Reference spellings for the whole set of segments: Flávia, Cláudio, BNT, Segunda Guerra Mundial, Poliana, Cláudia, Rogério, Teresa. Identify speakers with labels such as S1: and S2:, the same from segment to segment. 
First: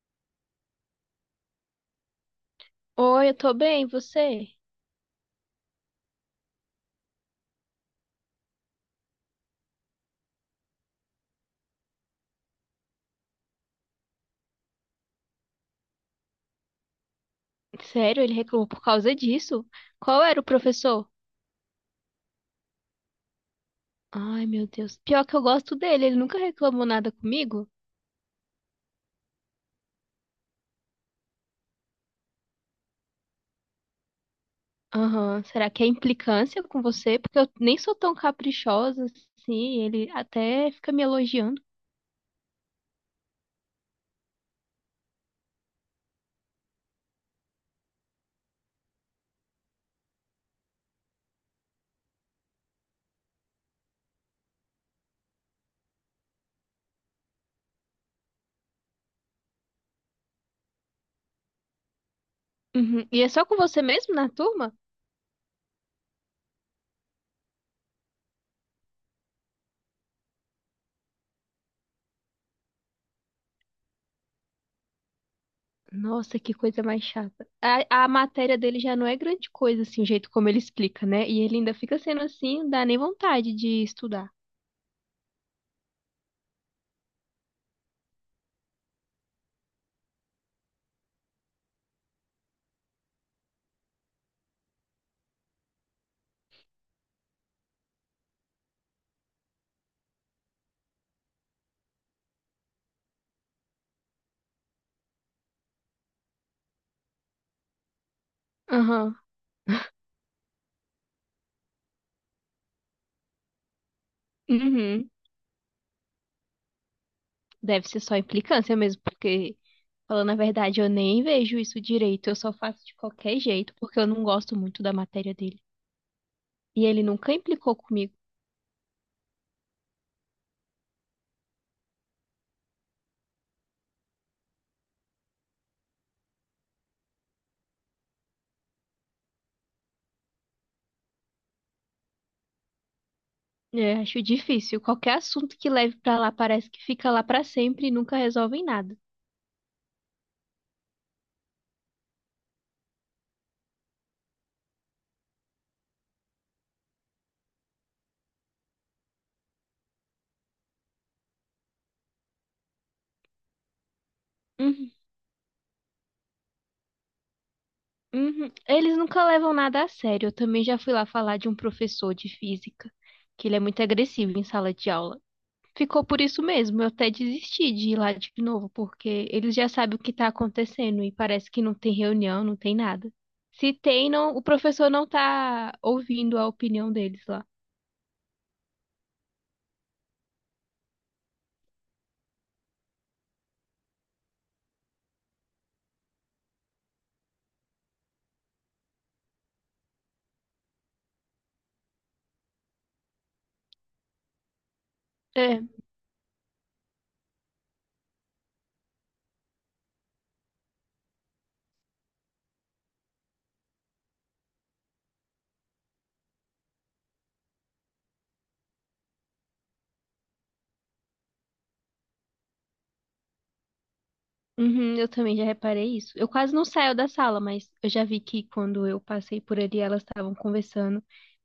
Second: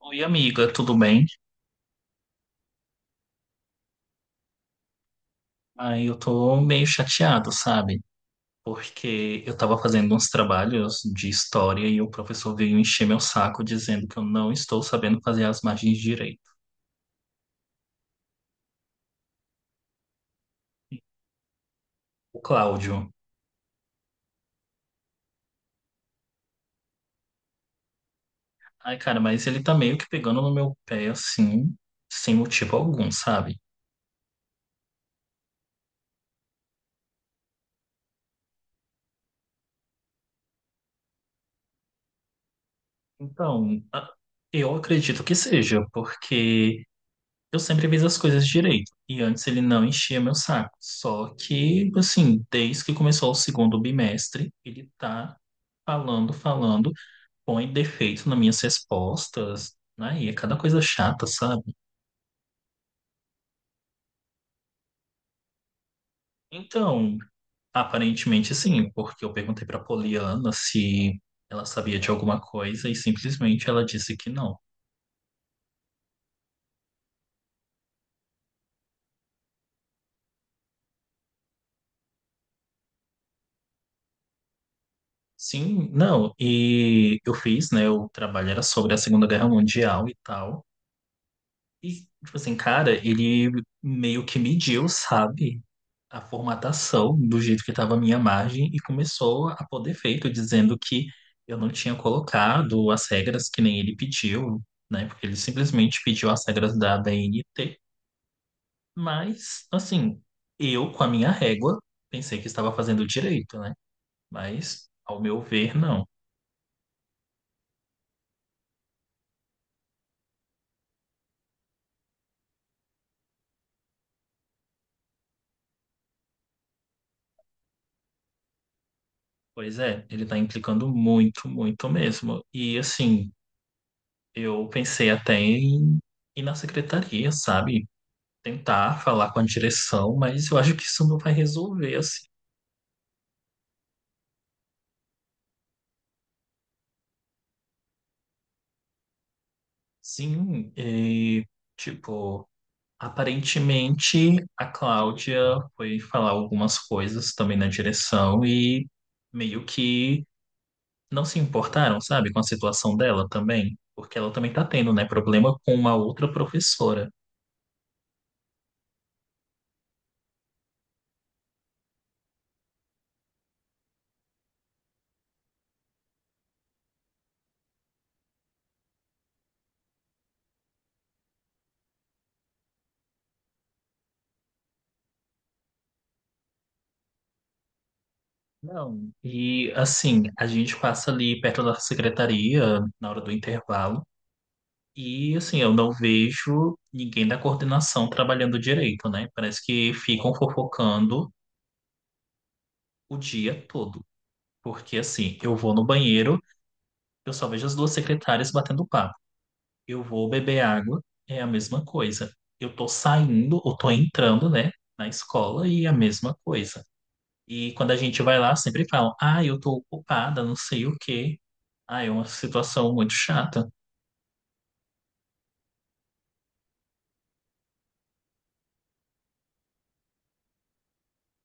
S1: Oi, amiga, tudo bem?
S2: Oi, eu tô bem, e você?
S1: Aí eu tô meio chateado, sabe? Porque eu tava fazendo uns trabalhos de história e o professor veio encher meu saco dizendo que eu não estou sabendo fazer as margens direito.
S2: Sério, ele reclamou por causa disso? Qual era o professor?
S1: O Cláudio.
S2: Ai, meu Deus. Pior que eu gosto dele, ele nunca reclamou nada comigo.
S1: Ai, cara, mas ele tá meio que pegando no meu pé, assim, sem motivo algum, sabe?
S2: Aham, será que é implicância com você? Porque eu nem sou tão caprichosa assim, ele até fica me elogiando.
S1: Então, eu acredito que seja, porque. Eu sempre fiz as coisas direito. E antes ele não enchia meu saco. Só que, assim, desde que começou o segundo bimestre, ele tá falando, falando, põe defeito nas minhas respostas, né? E é cada coisa chata, sabe?
S2: Uhum. E é só com você mesmo na turma?
S1: Então, aparentemente sim, porque eu perguntei pra Poliana se ela sabia de alguma coisa e simplesmente ela disse que não.
S2: Nossa, que coisa mais chata. A matéria dele já não é grande coisa, assim, o jeito como ele explica, né? E ele ainda fica sendo assim, não dá nem vontade de estudar.
S1: Sim, não, e eu fiz, né? O trabalho era sobre a Segunda Guerra Mundial e tal. E, tipo assim, cara, ele meio que mediu, sabe, a formatação do jeito que estava a minha margem e começou a pôr defeito, dizendo que eu não tinha colocado as regras que nem ele pediu, né? Porque ele simplesmente pediu as regras da BNT,
S2: Aham.
S1: mas, assim, eu, com a minha régua, pensei que estava fazendo direito, né? Mas,
S2: Uhum.
S1: ao meu ver, não.
S2: Deve ser só implicância mesmo, porque, falando a verdade, eu nem vejo isso direito. Eu só faço de qualquer jeito, porque eu não gosto muito da matéria dele. E ele nunca implicou comigo.
S1: Pois é, ele tá implicando muito, muito mesmo. E, assim. Eu pensei até em ir na secretaria, sabe? Tentar falar com a direção, mas eu acho que isso não vai resolver, assim.
S2: É, acho difícil. Qualquer assunto que leve pra lá parece que fica lá pra sempre e nunca resolvem nada.
S1: Sim, e, tipo, aparentemente a Cláudia foi falar algumas coisas também na direção e meio que não se importaram, sabe, com a situação dela também, porque ela também tá
S2: Uhum,
S1: tendo, né, problema com uma outra professora.
S2: uhum. Eles nunca levam nada a sério. Eu também já fui lá falar de um professor de física, que ele é muito agressivo em sala de aula. Ficou por isso mesmo. Eu até desisti de ir lá de novo, porque eles já sabem o que está acontecendo e parece que não tem reunião, não tem nada. Se tem, não, o professor não tá ouvindo a opinião deles lá.
S1: Não. E assim, a gente passa ali perto da secretaria na hora do intervalo. E assim, eu não vejo ninguém da coordenação trabalhando direito, né? Parece que ficam fofocando o dia todo. Porque assim, eu
S2: É,
S1: vou no banheiro, eu só vejo as duas secretárias batendo papo. Eu vou beber água, é a mesma coisa. Eu tô saindo ou tô entrando, né, na escola e é a mesma coisa. E quando a gente vai lá, sempre falam: "Ah, eu tô ocupada, não sei o quê". Ah, é uma situação muito chata.
S2: uhum, eu também já reparei isso. Eu quase não saio da sala, mas eu já vi que quando eu passei por ali, elas estavam conversando,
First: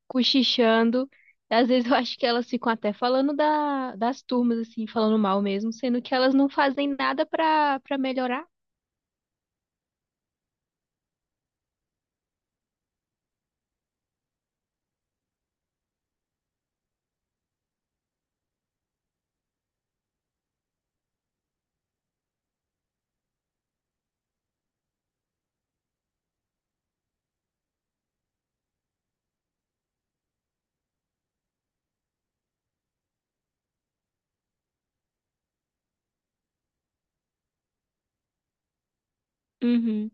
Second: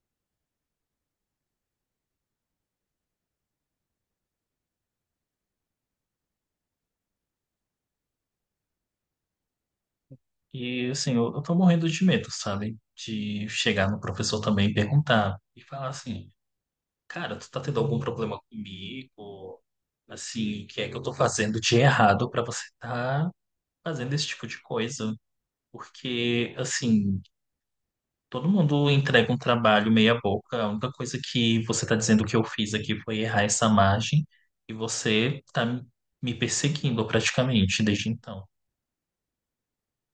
S2: cochichando. Às vezes eu acho que elas ficam até falando das turmas, assim, falando mal mesmo, sendo que elas não fazem nada pra melhorar.
S1: E assim, eu tô morrendo de medo, sabe? De chegar no professor também e perguntar e falar assim, cara, tu tá tendo algum problema comigo? Assim, o que é que eu tô fazendo de errado pra você tá fazendo esse tipo de coisa? Porque, assim, todo mundo entrega um trabalho meia boca, a única coisa que você tá dizendo que eu fiz aqui foi errar essa margem e você tá me perseguindo praticamente desde então.
S2: Uhum.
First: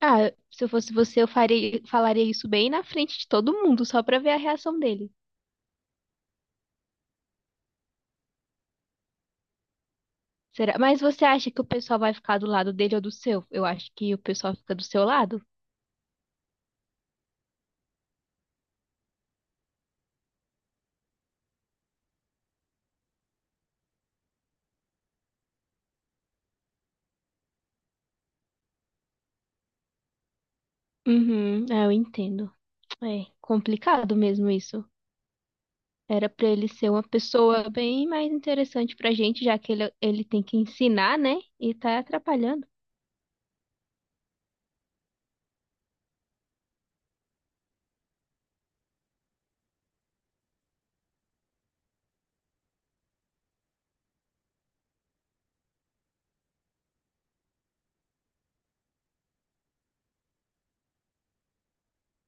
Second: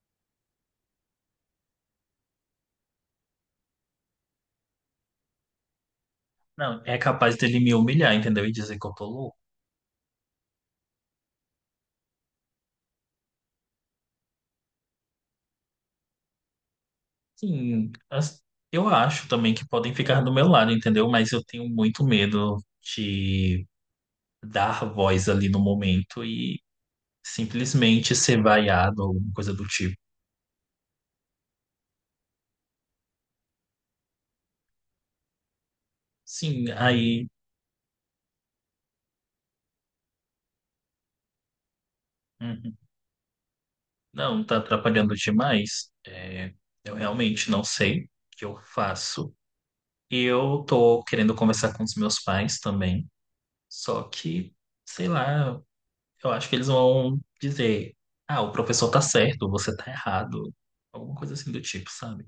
S2: Ah, se eu fosse você, eu faria, falaria isso bem na frente de todo mundo, só pra ver a reação dele.
S1: Não, é capaz dele me humilhar, entendeu? E dizer que eu tô louco.
S2: Será? Mas você acha que o pessoal vai ficar do lado dele ou do seu? Eu acho que o pessoal fica do seu lado.
S1: Sim, eu acho também que podem ficar do meu lado, entendeu? Mas eu tenho muito medo de dar voz ali no momento e simplesmente ser vaiado ou alguma coisa do tipo.
S2: Uhum, ah, eu entendo. É complicado mesmo isso. Era pra
S1: Sim,
S2: ele ser uma
S1: aí
S2: pessoa bem mais interessante pra gente, já que ele tem que ensinar, né? E tá atrapalhando.
S1: uhum, não, tá atrapalhando demais. É, eu realmente não sei o que eu faço. E eu tô querendo conversar com os meus pais também, só que, sei lá. Eu acho que eles vão dizer: ah, o professor tá certo, você tá errado. Alguma coisa assim do tipo, sabe?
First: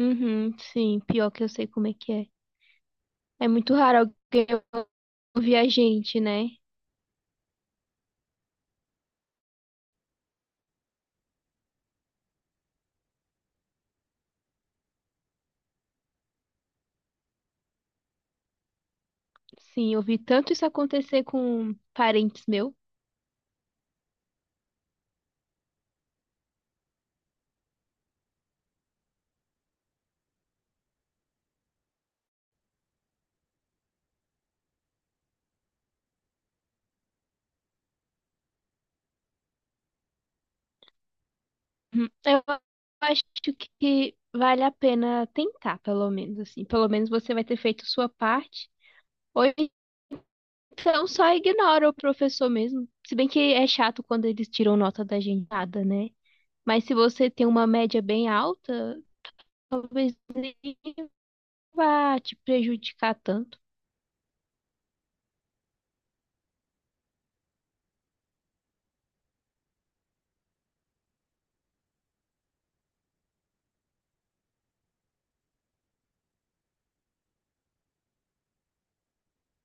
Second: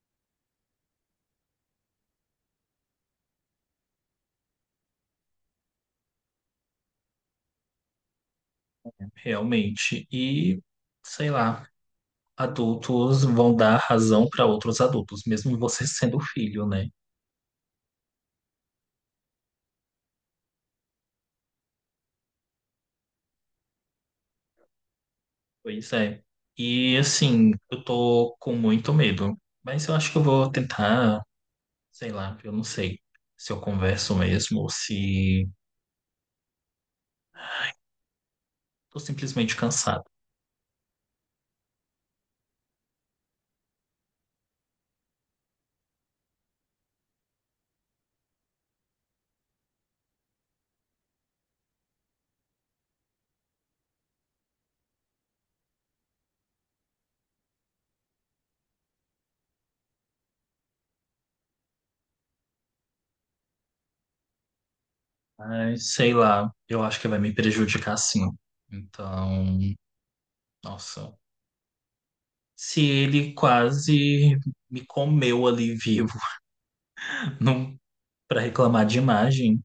S2: Uhum, sim, pior que eu sei como é que é. É muito raro alguém ouvir a gente, né?
S1: Realmente. E, sei lá, adultos vão dar razão para outros adultos, mesmo você sendo filho, né?
S2: Sim, eu vi tanto isso acontecer com parentes meu.
S1: Pois é. E, assim, eu tô com muito medo. Mas eu acho que eu vou tentar, sei lá, eu não sei se eu converso mesmo ou se tô simplesmente cansado.
S2: Uhum. Eu acho que vale a pena tentar, pelo menos, assim. Pelo menos você vai ter feito sua parte. Ou então só ignora o professor mesmo. Se bem que é chato quando eles tiram nota da gente, nada, né? Mas se você tem uma média bem alta, talvez nem vá te prejudicar tanto.
S1: Mas, sei lá, eu acho que vai me prejudicar sim. Então, nossa. Se ele quase me comeu ali vivo, não para reclamar de imagem,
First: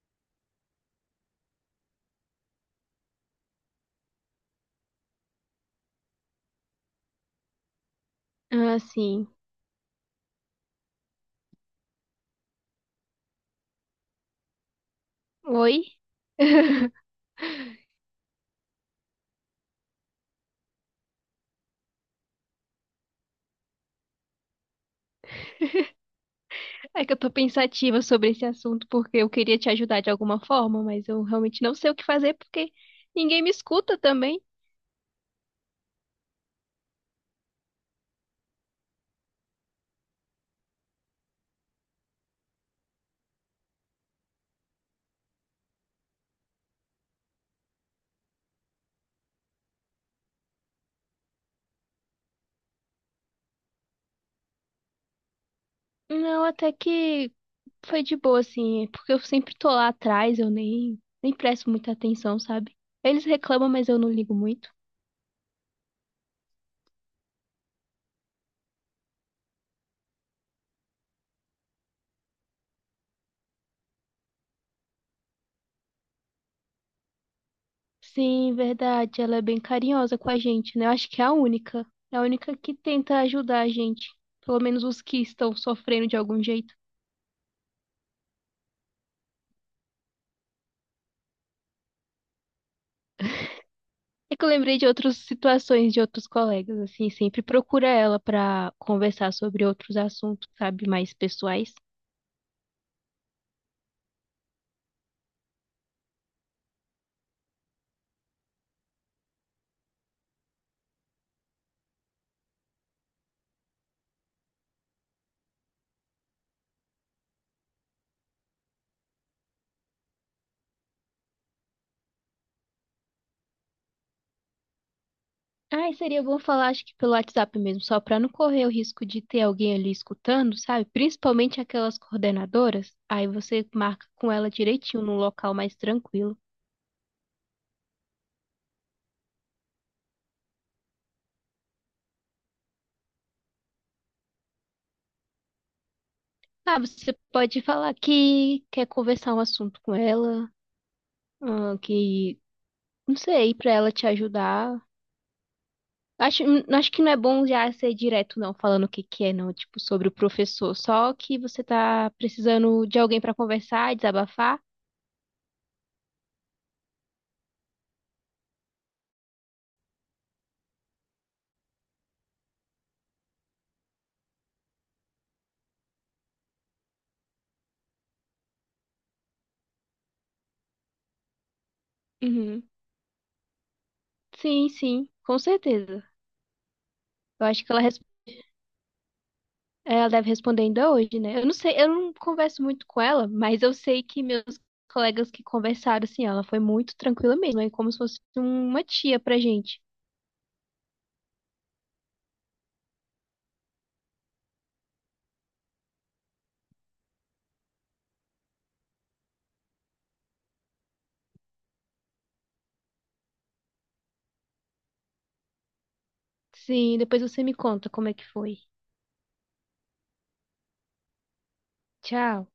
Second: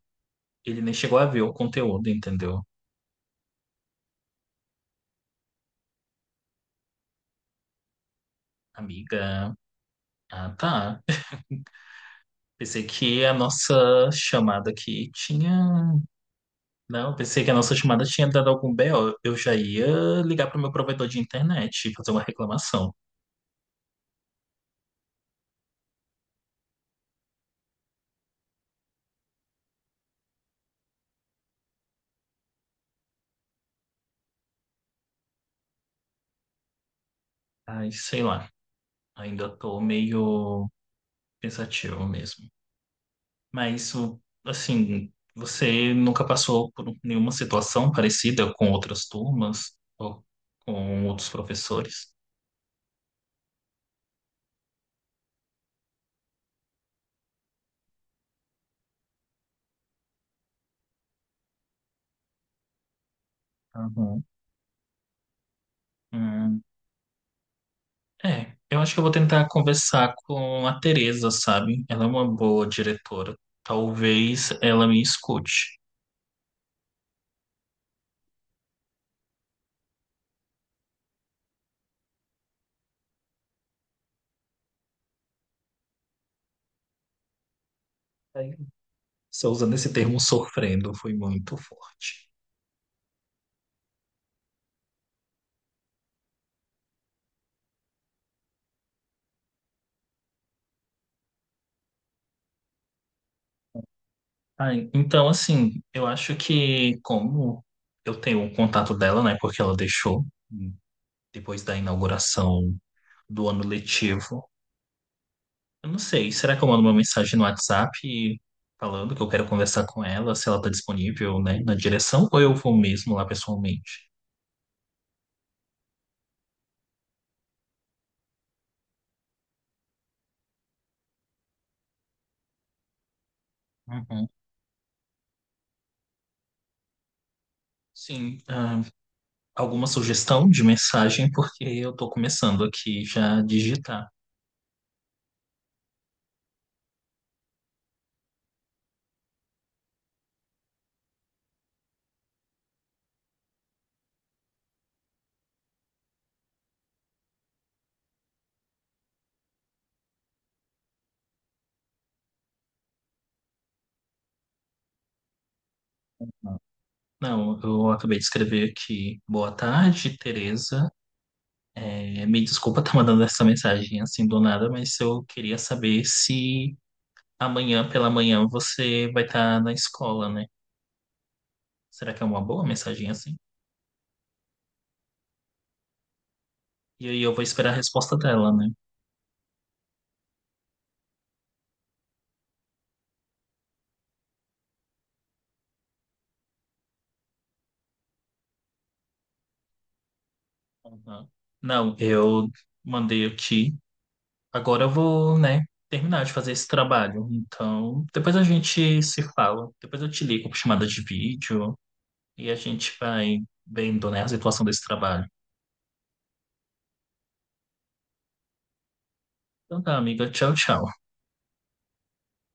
S1: ele nem chegou a ver o conteúdo, entendeu?
S2: Assim,
S1: Amiga, ah tá. Pensei que a nossa chamada aqui tinha.
S2: oi?
S1: Não, pensei que a nossa chamada tinha dado algum BO. Eu já ia ligar pro meu provedor de internet e fazer uma reclamação.
S2: É que eu tô pensativa sobre esse assunto porque eu queria te ajudar de alguma forma, mas eu realmente não sei o que fazer porque ninguém me escuta também.
S1: Ai, sei lá. Ainda tô meio pensativo mesmo. Mas isso, assim, você nunca passou por nenhuma situação parecida com outras turmas ou com outros professores?
S2: Não, até que foi de boa, assim, é porque eu sempre tô lá atrás, eu nem presto muita atenção, sabe? Eles reclamam, mas eu não
S1: Uhum.
S2: ligo muito.
S1: Hum, é, eu acho que eu vou tentar conversar com a Teresa, sabe? Ela é uma boa diretora. Talvez ela me escute.
S2: Sim, verdade, ela é bem carinhosa com a gente, né? Eu acho que é a única. É a única que tenta ajudar a gente. Pelo menos os que estão sofrendo de algum jeito.
S1: Aí, só usando esse termo sofrendo, foi muito forte.
S2: É que eu lembrei de outras situações de outros colegas, assim, sempre procura ela pra conversar sobre outros assuntos, sabe, mais pessoais.
S1: Ai, então, assim, eu acho que como eu tenho o contato dela, né? Porque ela deixou depois da inauguração do ano letivo. Eu não sei, será que eu mando uma mensagem no WhatsApp falando que eu quero conversar com ela, se ela está disponível, né, na direção, ou eu vou mesmo lá pessoalmente?
S2: Ai, seria bom falar, acho que pelo WhatsApp mesmo, só pra não correr o risco de ter alguém ali escutando, sabe? Principalmente aquelas coordenadoras. Aí você marca
S1: Uhum.
S2: com ela direitinho num local mais tranquilo.
S1: Sim, ah, alguma sugestão de mensagem, porque eu estou começando aqui já a digitar.
S2: Ah, você pode falar que quer conversar um assunto com ela, ah, que, não sei, pra ela te ajudar. Acho, acho que não é bom já ser direto, não, falando o que que é, não, tipo, sobre o professor. Só que você tá precisando de alguém pra conversar, desabafar.
S1: Não, eu acabei de escrever aqui. Boa tarde, Tereza. É, me desculpa estar mandando essa mensagem assim do nada, mas eu queria saber se amanhã pela manhã você vai estar na escola, né? Será que é uma boa
S2: Uhum.
S1: mensagem assim?
S2: Sim, sim, com certeza.
S1: E aí eu vou
S2: Eu acho
S1: esperar
S2: que
S1: a
S2: ela
S1: resposta dela, né?
S2: ela deve responder ainda hoje, né? Eu não sei, eu não converso muito com ela, mas eu sei que meus colegas que conversaram, assim, ela foi muito tranquila mesmo, é como se fosse uma tia pra gente.
S1: Uhum. Não, eu mandei aqui. Agora eu vou, né, terminar de fazer esse trabalho. Então, depois a gente se fala. Depois eu te ligo por chamada de vídeo e a gente vai vendo, né, a situação desse trabalho.
S2: Sim, depois você me conta como é que foi.
S1: Então tá, amiga. Tchau, tchau.
S2: Tchau.